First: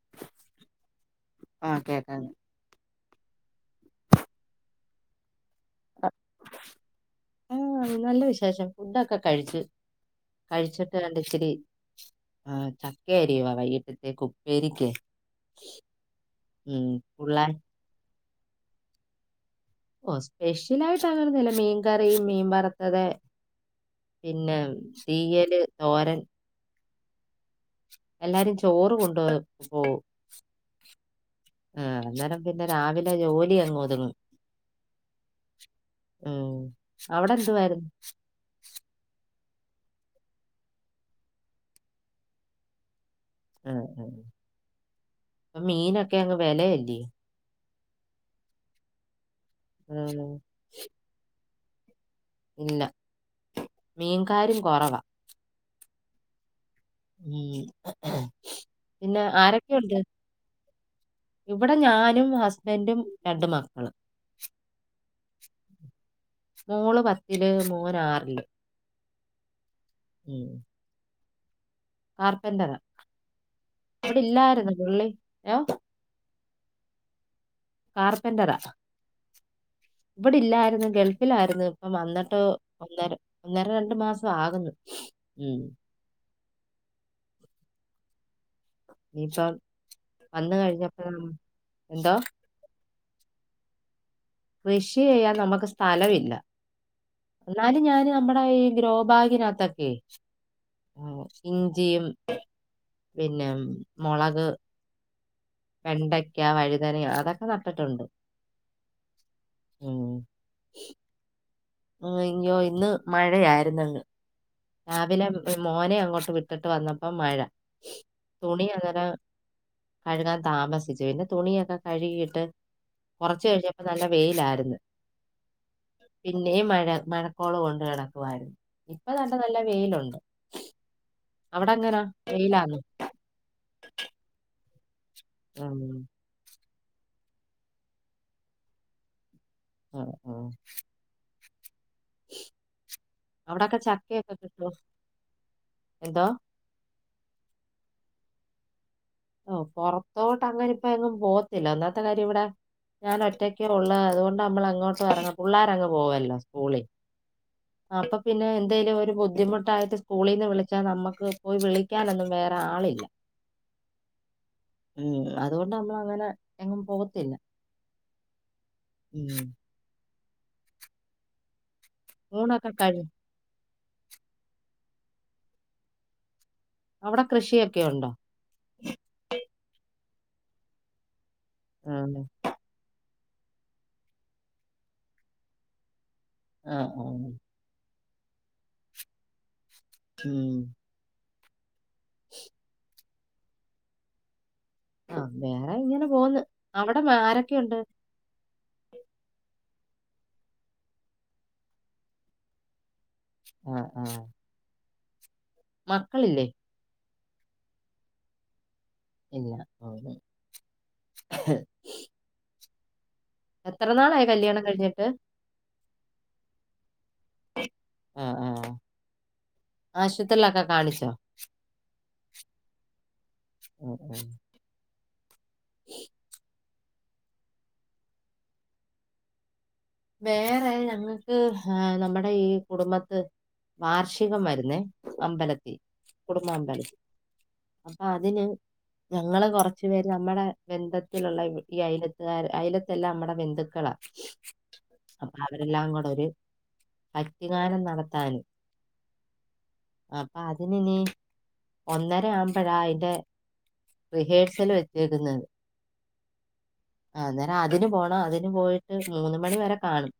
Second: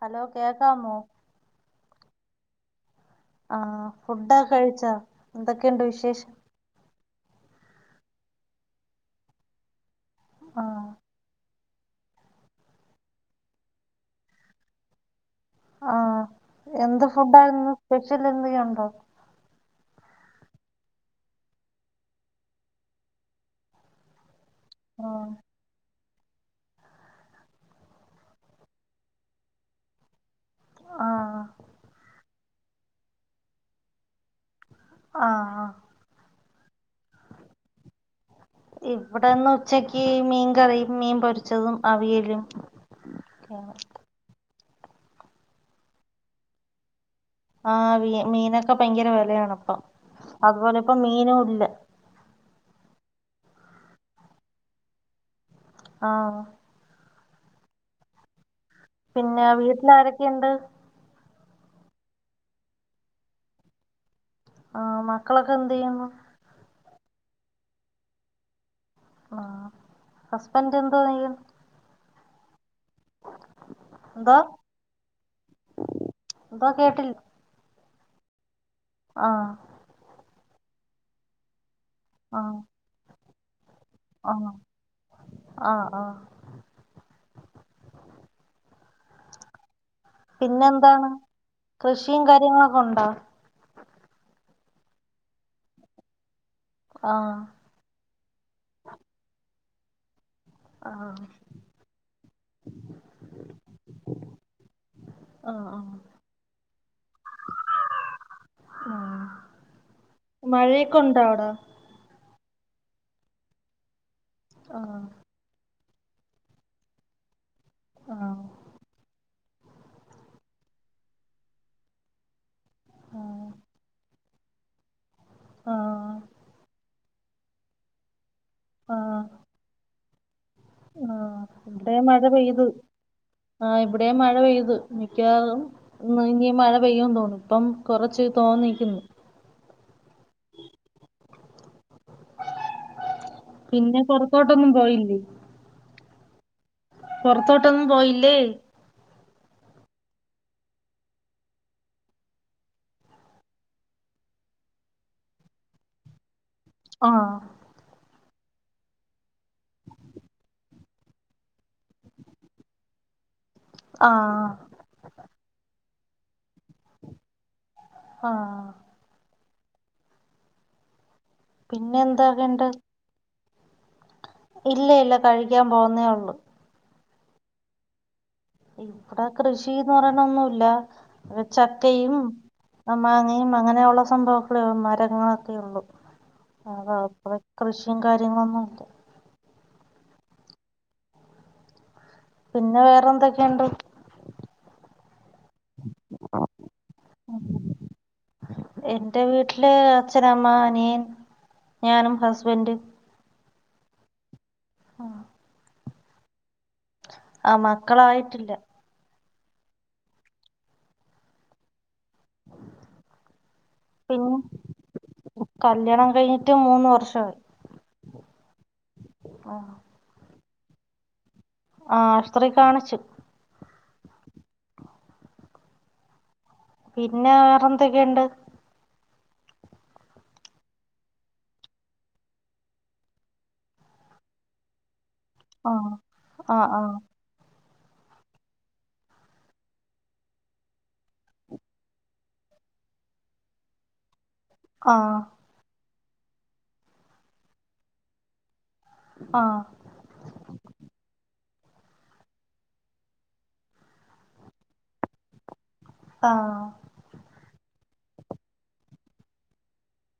Hello കേക്കാമോ ആ [unintelligible] ആഹ് ഫുഡാ കഴിച്ചാ എന്തൊക്കെയുണ്ട് വിശേഷം ആഹ് നല്ല വിശേഷം ഫുഡൊക്കെ കഴിച്ചു ആഹ് കഴിച്ചിട്ട് വണ്ട ഇച്ചരി ആ ചക്ക അരിവാ വൈകിട്ടത്തെക്ക് ഉപ്പേരിക്ക് ആഹ് ഉം എന്ത് പുള്ളാ ഫുഡായിരുന്നു സ്പെഷ്യൽ എന്ത് ഉണ്ടോ ഓഹ് സ്പെഷ്യൽ ആയിട്ട് അങ്ങനെ ഒന്നുംയില്ല മീൻ കറിയും മീൻ വറുത്തത് പിന്നെ ആഹ് തീയല് തോരൻ എല്ലാരും ചോറ് കൊണ്ട് പോവും ആഹ് ആഹ് അന്നേരം പിന്നെ രാവിലെ ജോലി അങ്ങ് ഒതുങ്ങും ആഹ് ഉം അവിടെ എന്തുവായിരുന്നു ഇവിടെന്ന് ഉച്ചക്ക് മീൻ കറി മീൻ പൊരിച്ചതും അവിയലും ഒക്കെയാണ് ആഹ് ആഹ് മീനൊക്കെ അങ്ങ് വിലല്ലേ ആഹ് മീനൊക്കെ ഭയങ്കര വിലയാണ്പ്പ ഉം അതുപോലെ ഇപ്പ മീന ഇല്ല ഇല്ല മീൻകാരും കുറവാ ആഹ് ഉം പിന്നെ ആരൊക്കെ ഉണ്ട് ഇവിടെ ഞാനും ഹസ്ബൻറും രണ്ട് മക്കള് ആഹ് മക്കളൊക്കെ എന്ത് ചെയ്യുന്നു മോള് പത്തില് മോൻ ആറില് ആഹ് ഹസ്ബൻഡറ് എന്തോ [unintelligible] കാർപ്പന്റർ അവിടെ എന്തോ ഇല്ലായിരുന്നു പുള്ളി [unintelligible] എന്താ കേട്ടില്ല കാർപ്പന്ററാ ആഹ് ഇവിടെല്ലായിരുന്നു ഗൾഫിലായിരുന്നു ഇപ്പം വന്നിട്ട് ആഹ് ഒന്നര ഒന്നര രണ്ട് ണ്ട് മാസം ആഹ് ആകുന്നു ഉം ആഹ് ആഹ് ഇനിയിപ്പം വന്ന് പിന്നെ എന്താണ് കഴിഞ്ഞപ്പം എന്തോ കൃഷിയും കാര്യങ്ങളൊക്കെ ഉണ്ടോ കൃഷി ചെയ്യാൻ നമുക്ക് സ്ഥലംല്ല ആഹ് എന്നല് ഞാന് നമ്മുടെ ഈ ഗ്രോബാഗിനകത്തൊക്കെയെ ആഹ് [inaudible] ഇഞ്ചിയും പിന്നെ മുളക് ആഹ് ആഹ് വെണ്ടയ്ക്ക വഴുതനയ അതൊക്കെ നട്ടിട്ടുണ്ട് ഉം. മഴയൊക്കെ ഉണ്ടാവട [unintelligible] ഇന്ന് മഴയായിരുന്നങ് ആഹ് രാവിലെ മോനെ അങ്ങോട്ട് വിട്ടിട്ട് വന്നപ്പോ മഴ ആഹ് തുണി അന്നേരം കഴുകാൻ താമസിച്ചു പിന്നെ തുണിയൊക്കെ കഴുകിയിട്ട് കുറച്ച് ആഹ് കഴിഞ്ഞപ്പോ നല്ല വെയിലായിരുന്നു ആഹ് പിന്നെയും മഴ മഴക്കോള് കൊണ്ട് കെടക്കുവാര്ന്ന് ഇപ്പൊ ആഹ് നല്ല നല്ല വെയിലുണ്ട്. ആഹ് അവിടെ ഇവിടെ എങ്ങനെ മഴ പെയ്ത് വെയിലാന്ന് ആഹ് ഇവടേം മഴ പെയ്ത്. മിക്കവാറും ഉം, ഇന്ന് ഇനി മഴ പെയ്യൂന്ന് തോന്നു ഇപ്പം കൊറച്ച് തോന്നിക്കുന്നു ഉം ഉം അവിടൊക്കെ പിന്നെ പൊറത്തോട്ടൊന്നും പോയില്ലേ എന്താ പൊർത്തോട്ടൊന്നും പോയില്ലേ. ഓ പൊറത്തോട്ട് അങ്ങന ഇപ്പ എങ്ങും പോത്തില്ല അന്നാത്തെ കാര്യം ഇവിടെ ഞാൻ ഒറ്റയ്ക്ക ഒള്ള അതുകൊണ്ട് നമ്മൾ അങ്ങോട്ട് ഇറങ്ങ പിള്ളോരങ്ങ് പോവല്ലോ? പോള ആഹ് ആ അപ്പ പിന്നെ എന്തേലും ഒരു ബുദ്ധിമുട്ടായിട്ട് സ്കൂളിൽന്ന് വിളിച്ചാൽ നമ്മുക്ക് പോയി വിളിക്കാനൊന്നും വേറെ ആളില്ല. ആഹ. ഉം അതുകൊണ്ട് നമ്മൾ അങ്ങനെ എങ്ങും പോകത്തില്ല. ആഹ. ഉം. പിന്നെ ഊണൊക്കെ എന്താകേണ്ടത്? കഴി ഇല്ല ഇല്ല കഴിക്കാൻ പോകുന്നേ ഒ ള്ളു. അവിടെ കൃഷിയൊക്കെ ഉണ്ടോ? ഇവിടൊ കൃഷിന്ന് പറയണ ഒന്നുല്ല ചക്കയും ആഹ് മാങ്ങയും അങ്ങനെയുള്ള സംഭവങ്ങള മരങ്ങളൊക്കെ ഉള്ളൂ ആഹ് അ ആഹ് കൃഷി കാര്യങ്ങളൊന്നും ഇല്ല ഉം പിന്നെ വേറെ എന്തൊക്കെയുണ്ട്? ആ വേറെ ഇങ്ങനെ പോന്ന് അവിടെ ആരൊക്കെയുണ്ട്? ട്ടില് അച്ഛനമ്മ അനിയൻ ഞാനും ഹസ്ബന്റ് ആഹ ആഹ ആഹ മക്കളില്ലേ? ആ മക്കളായിട്ടില്ല. ഇല്ല അ എത്ര നാളായി പിന്നെ കല്യാണം കഴിഞ്ഞിട്ട്? കല്യാണം കഴിഞ്ഞിട്ട് മൂന്ന് വർഷമായി ആ ആഹ ആ ആശുത്രിയിലൊക്കെ കാണിച്ചോ? ആ ശ്ത്രീ കാണിച് ഉം ഉം [unintelligible] പിന്നെ വേറെന്തൊക്കെയുണ്ട്? വേറെ ഞങ്ങൾക്ക് ആ നമ്മുടെ ഈ കുടുംബത്ത് വാർഷികം വരുന്നേ ആ അമ്പലത്തി ആ ആ കുടുംബമ്പലത്തി അപ്പ അതിന്? ഞങ്ങള് കൊറച്ചു പേര് നമ്മുടെ ബന്ധത്തിലുള്ള ഈ അയലത്തുകാർ അയലത്തെല്ലാം നമ്മുടെ ബന്ധുക്കളാ [inaudible] അപ്പ അവരെല്ലാം കൂടെ ഒരു പറ്റുകാനം നടത്താന് ആ അപ്പ അതിനിനി ഒന്നര ആമ്പഴാ അയിന്റെ റിഹേഴ്സൽ വെച്ചേക്കുന്നത്. ആഹ ആ അന്നേരം അതിന് പോണം അതിന് പോയിട്ട് മൂന്ന് മണി വരെ കാണും.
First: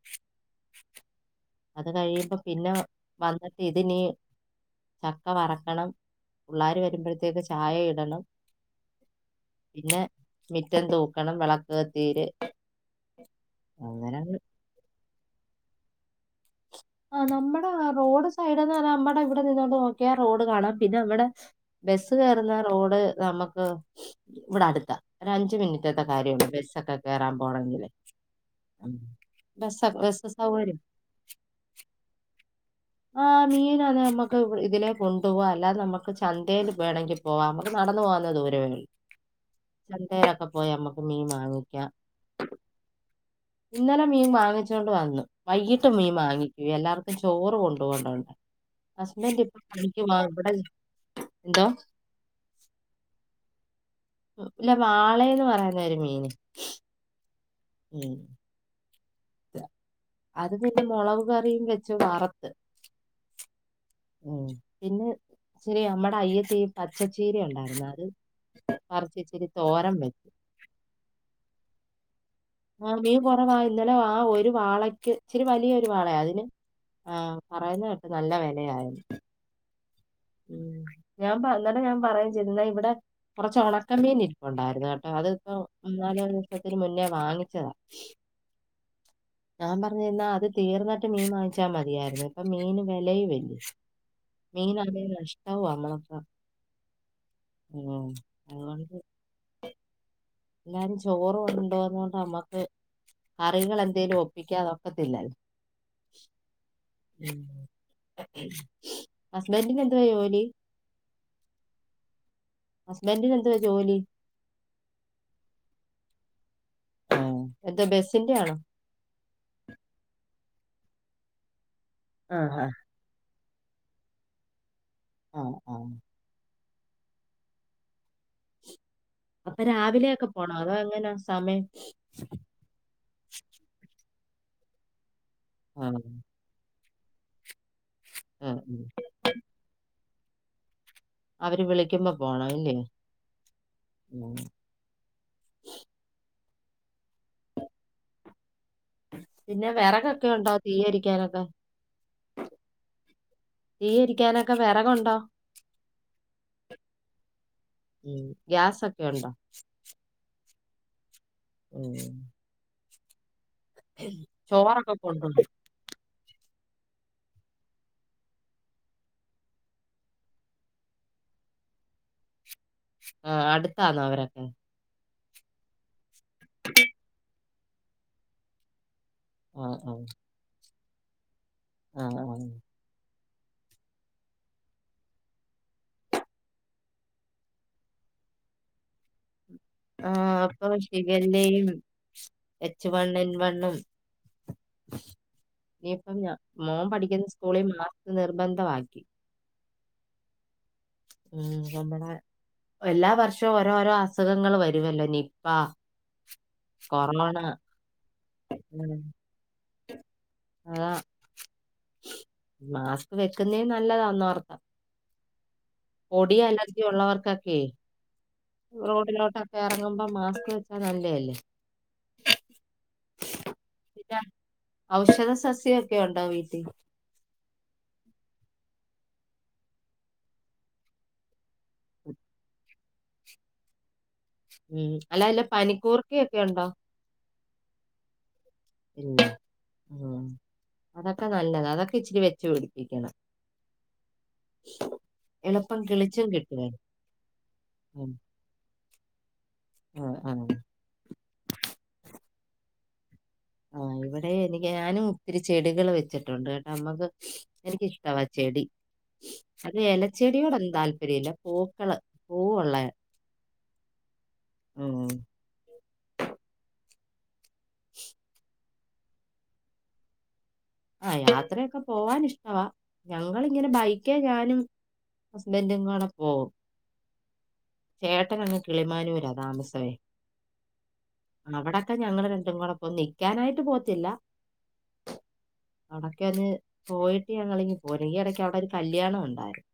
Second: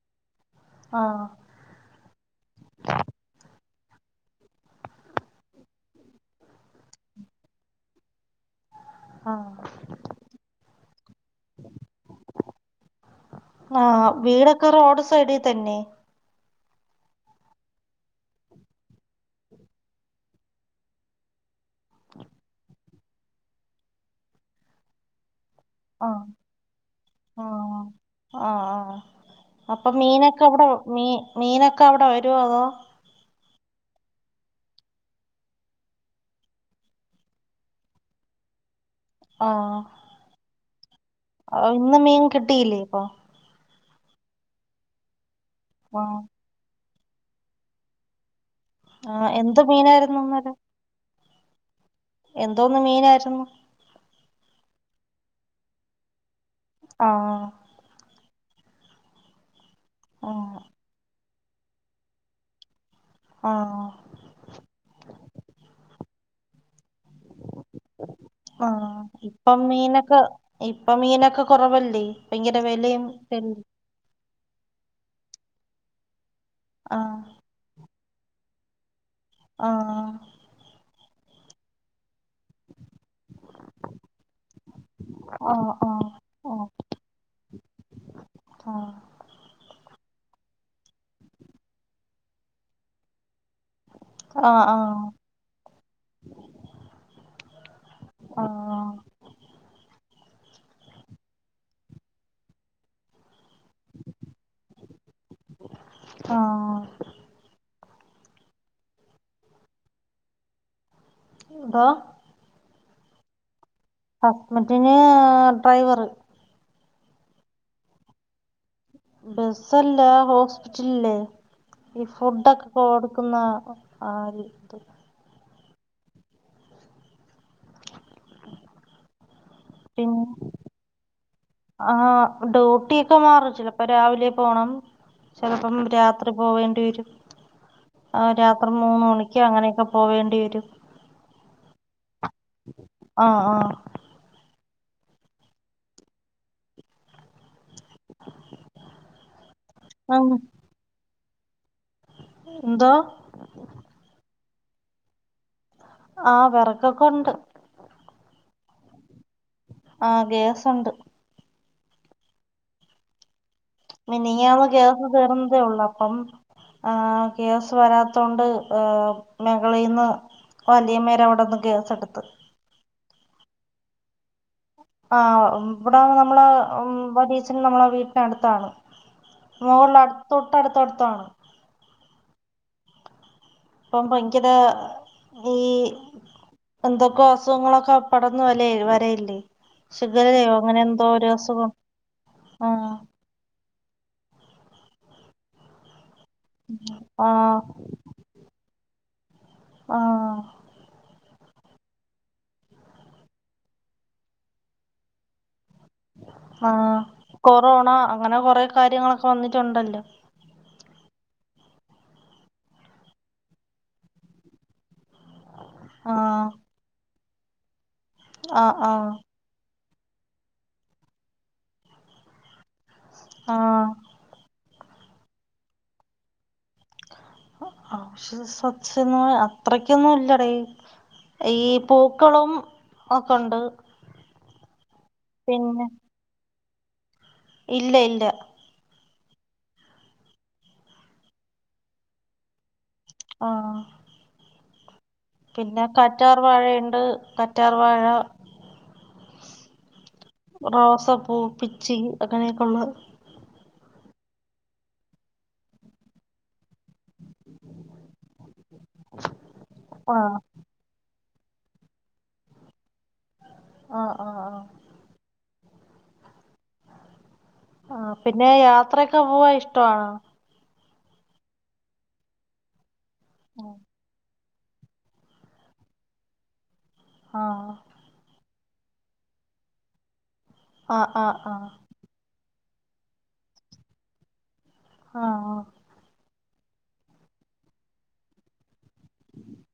ആ അത് കഴിയുമ്പോ പിന്നെ വന്നി ഇതിനീ ചക്ക വറക്കണം. പിള്ളാര് വരുമ്പോഴത്തേക്ക് ചായ ഇടണം. ആ പിന്നെ മിറ്റം തൂക്കണം വെള ആഹ അങ്ങനെ വീടൊക്കെ റോഡ് സൈഡി തന്നെ? ആ നമ്മുടെ റോഡ് സൈടെന്ന് പറഞ്ഞ നമ്മടെ ഇവിടെ നിന്നോണ്ട് നോക്കിയാ റോഡ് കാണാം പിന്നെ നമ്മടെ ബസ് കെറുന്ന റോഡ് നമക്ക് ഇവിടെ അടുത്താ ഒരഞ്ച് അൻജ് മിനിറ്റത്തെ ആഹ് കാര്യാഒള്ളൂ ബസ്സൊക്കെ കേറാൻ പോണങ്കില് ആ ആ അപ്പ മീനൊക്കെ അവിടെ സൗകര്യം മീ മീനൊക്കെ അവിടെ വരോ അതോ മീനാന്നേ നമക്ക് ഇതിലെ കൊണ്ടുവാ അല്ലാതെ നമക്ക് ചന്തെല് വേണങ്കി പോവാ നമക്ക് നടന്ന്പോവന്നതെ ഒ ദൂരവായി ചന്തേലെക്കെ പോയമ്മ അവ് ഇന്ന് മീൻ കിട്ടിയില്ലെ പൊ ഇന്നലെ മീൻ വാങ്ങിച്ചോണ്ട് വന്നു വൈകിട്ട് മീൻ ആഹ് വാങ്ങി എല്ലാർവക്കും ചോറ് കൊണ്ടോവണ്ടോണ്ട് ആഹ് ഹസ്ബന്റ്പ്പൊ എന്ത് പണിക്ക് പോവാ മീനായിരുന്നു ഇബടെ ഇന്നലെ [unintelligible] എന്തോ എന്തോന്ന് മീനാര്ന്നു ഉം ഇല്ല വാളേന്ന് പറഞൊരു മീന് ആഹ് ഉം അത് ആഹ് പിന്നെ മൊളക് കറിയും വെച്ചു വറത്ത് ആഹ് ഉം പിന്നെ ഇച്ചിരി അമ്മടെ അയ്യത്തി പച്ചച്ചീരയുണ്ടാര്ന്നു അത് ആഹ് പറിച്ച് ഇച്ചിരി ഇപ്പൊം തോരൻ മീനൊക്കെ വെച്ചു ഇപ്പൊം മീനൊക്കെ കൊറവല്ലേ? ആഹ് മീൻ കൊറവാ ഇന്നലെ ആഹ് ഒരു വാളക്ക് ഇച്ചിരി വലിയ ഒരു വാളയാ അതിന് ആഹ് പറയ്ന്ന കേട്ട് നല്ല വെലയായെന്ന് ആഹ് ഉം ഞാൻ പ ഇന്നലെ ഞാൻ പറയും ചെയ്ത് ഇന്നാ ഇവടെ കൊറച്ച് ഒണക്കമീൻ ഇര്പ്പ്ണ്ടാരുന്നു കെട്ടോ അത്പ്പൊ ആഹ് മൂന്നാല് ആഹ് ദിവസത്തിന് മുന്നെ വാങ്ങിച്ചതാ ആഹ്. ഞാൻ പറഞ്ഞ്ന്നാ അത് തീർന്നിട്ട് മീൻ വാങ്ങിച്ചാ മതിയാര്ന്ന് ഇപ്പൊ മീന് വെലയുവല്ലേ ആഹ് ആഹ് [unintelligible] അമ്മളൊക്ക ഹലോ ആഹ് അങ്ങാടിക്ക് എല്ലാരും ചോറ് കൊണ്ടോന്നോണ്ട് അമ്മക്ക് കറികളെന്തേലും ഒപ്പിക്കാതേ ഒക്കത്തില്ലാരുന്നു ആഹ് ഉം ഹസ്ബന്റിന് എന്തുവാ ജോലി എന്തോ ഹസ്ബന്റിന് എന്തുവാ ജോലി ഹസ്ബെന്റിന് ഡ്രൈവറ് ആഹ് എന്ത് ബസ്സിന്റെ ആണൊ ഉം ബസ്സല്ല ഹോസ്പിറ്റല്ല് ഈ ആഹ് ഫുഡൊക്കെ ആഹ് കൊട്ക്ക്ന്നാ ക്കൊ ആര് [unintelligible] ആഹ് ആഹ് അപ്പൊ പിന്നെ രാവിലെയൊക്കെ പോണോ അതോ എങ്ങനാ സമയം ആഹ് ഡ്യൂട്ടിയെക്കെ മാറും ചിലപ്പം രാവിലെ പോണം ചെലപ്പം ആഹ് രാത്രി പോവേണ്ടി വരും ആഹ് രാത്രി മൂന്ന് മണിക്കോ അങ്ങനെക്കെ പോവേണ്ടി വരും അവര് വിളിക്ക്യുമ്പൊ പോണം ഇല്ലെ ആ ആ ഉം പിന്നെ വെറകൊക്ക്യെ ഉം. ഉണ്ടോ തീയ്യരിയ്ക്ക്യാനൊക്കെ എന്തോ തീയ്യരിയ്ക്ക്യാനൊ ക്കെ വെറകുണ്ടോ ആഹ് വെറകൊക്ക ഉണ്ട് ഗ്യാസൊക്കെയുണ്ടൊ ആഹ് ഗ്യാസുണ്ട് ഉം മിനിയാന്ന് ചോറൊക്കെ ഗ്യാസ് കൊണ്ടോണോ തീർന്നതേയുള്ളു അപ്പം ആഹ് ഗ്യാസ് വരാത്തോണ്ട് ഏഹ് മെകളീന്ന് വല്ല്യമ്മേട അവ്ട്ന്ന് ഗ്യാസട്ത്ത് ആഹ് അടുത്താന്നൊ അവരൊക്കെ ആഹ് ഇവ്ട്ന്ന് നമ്മളാ ബീച്ച്ന്ന് നമ്മളെ വീട്ട്നടുത്താണ് ആഹ് ആഹ് മൊകളിലട് തൊട്ടട്ത്തട്ത്താണ് ആഹ് [unintelligible] ഇപ്പം ഭങ്കര ഈ- എന്തൊക്കെ അസുഖങ്ങളൊക്കെ പടർന്നുല്ലേ വരല്ലേ ആഹ് ഇപ്പൊ ഷിഗല്ലയും എച്ച് ആഹ് വണ് എൻ വണ്ണും ഇഞ്ഞിപ്പം ഞ മോൻ പഠിക്കുന്ന ആഹ് സ്കൂളിൽ മാസ്ക് നിർബന്ധമായി ആഹ്‌ മ് നമ്മടെ എല്ലാ വർഷവും ഓരോരോ അസുഖങ്ങൾ വരുവല്ലോ നിപ്പാ- ആഹ് കൊറോണ അങ്ങനെ കൊറെ ഉം, കാര്യങ്ങളൊക്കെ വന്നിട്ട് - ഒണ്ടല്ലോ അതാ മാസ്ക് വെക്കുന്നേ നല്ലതാ ഒന്ന് ഓർത്ത പൊടി ആഹ് അലർജി ഉള്ളവർക്കൊക്കെ ആഹ് ആഹ് റോഡിലോട്ടൊക്കെ- അതാവുമ്പോ മാസ്ക് വെച്ചാ നല്ലതല്ലേ ആഹ്‌ പിന്നെ ഔഷധ സസ്യക്കെഒണ്ടോ വീട്ടിൽ ഔഷധ സസ്യങ്ങൾ അത്രക്കൊന്നും ഇല്ലടി ഈ പൂക്കളും ഒക്കെ ഒണ്ട് അല്ലല്ല പനിക്കൂർകയൊക്കെണ്ടോ ഇല്ല ഇല്ല അതൊക്കെ നല്ലതാ അതൊക്കെ ഇച്ചിരി വെച്ച് പിടിപ്പിക്കണം ആഹ്‌ ശ് പിന്നെ കാറ്റാർവാഴയ്ണ്ട് കറ്റാർവാഴ ഉം, ആ, ആ. റോസപ്പൂ പിച്ചി അങ്ങനെയൊക്കെയുള്ളത് ആഹ് ഇവടെ എനിക്ക് ഞാനും ഒത്തിരി ചെടികള് വെച്ചിട്ടുണ്ട് കെ നമ്മക്ക് എനിക്കിഷ്ടവാ ചെടി അത് ആഹ് എലച്ചെടിയോടൊന്ന് താല്പര്യല്ല പൂക്കള് പൂവുള്ളെ അഹ് ആഹ് ആഹ് ആഹ് പിന്നെ യാത്രയൊക്കെ പോവാൻ ഇഷ്ട്ട്വാണോ ആഹ് യാത്രൊക്കെ പോവാൻ ഇഷ്ടവാ ഞങ്ങളിങ്ങനെ ബൈക്കേ ഞാനും ഹസ്ബൻഡും കൂടെ പോവും ആഹ്‌ ചേട്ടനങ് കിളിമാനൂരാ താമസേ അഹ് അഹ് അഹ് നിക്കാനായിട്ട് പോകത്തില്ല ആഹ് ആണ് പോയിട്ട് ഞങ്ങളിങ് പോരും ഈ യടക്ക് അവിടൊരു കല്യാണൂണ്ടായിരുന്നു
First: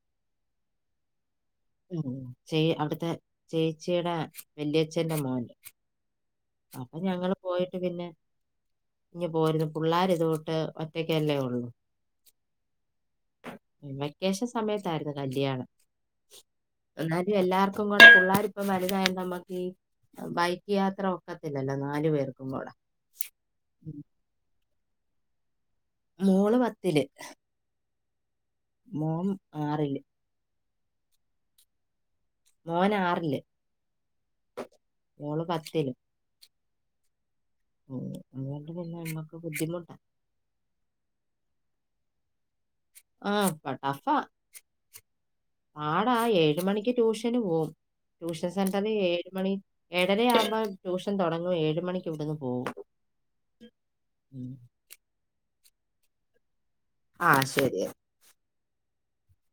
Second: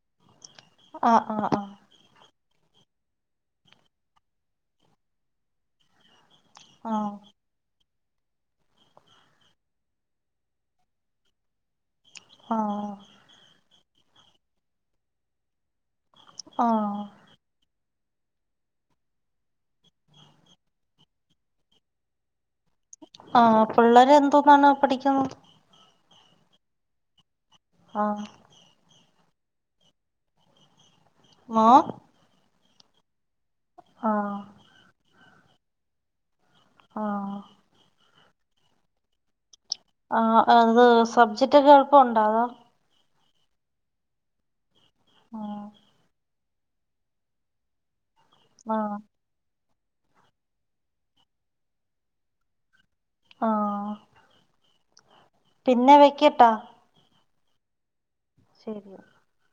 ആഹ് ആഹ് ആഹ് ഉം ചേ ട്ത്തെ ചേച്ചിയുടെ വല്യച്ഛന്റെ മോന്റെ അപ്പൊ ആഹ് ഞങ്ങള് പോയിട്ട് പിന്നെ ഇങ് പോരുന്നു പുള്ളാരൊക്കെ ഉട്ട് ഒറ്റക്കല്ലേ ഒള്ളു ആഹ് വെക്കേഷൻ സമയത്തായിരുന്നു കല്യാാണം ആഹ് എന്നാലും എല്ലാ പിള്ളാര്പ്പം വലുതായ നമ്മക്ക് ബൈക്ക് യാത്ര ഒക്കത്തില്ലല്ലോ നാലു പേർക്കും കൂടെ ആഹ് പുള്ളാരെന്തോന്നാണ് അ പഠിക്കുന്ന മോൾ പത്ത് ല് ആഹ് മോൻ ആറില് മോം മോൻ ആറ്ല് ആഹ്‌ മോള് പത്തില് ആഹ്‌ അതുകൊണ്ട് പിന്നെ നമ്മക്ക്. ആ അത് സബ്ജക്റ്റ് ഒക്കെ എൾപ്പൊണ്ടോ അതോ? ആഹ് പ ടഫ്ഫാ ആ പാടായെ ഴ്മണിക്ക് ട്യൂഷന് പോവും ട്യൂഷൻ ആ സെന്ററീ ഏഴ് മണി ഏഴരയാവുമ്പൊ ട്യൂഷൻ തൊടങ്ങും ഏഴ് മണിക്ക് ഇവ്ട്ന്ന് പോവും. ആ പിന്നെ വെക്കട്ടാ. ആഹ് ശരിയേ [unintelligible]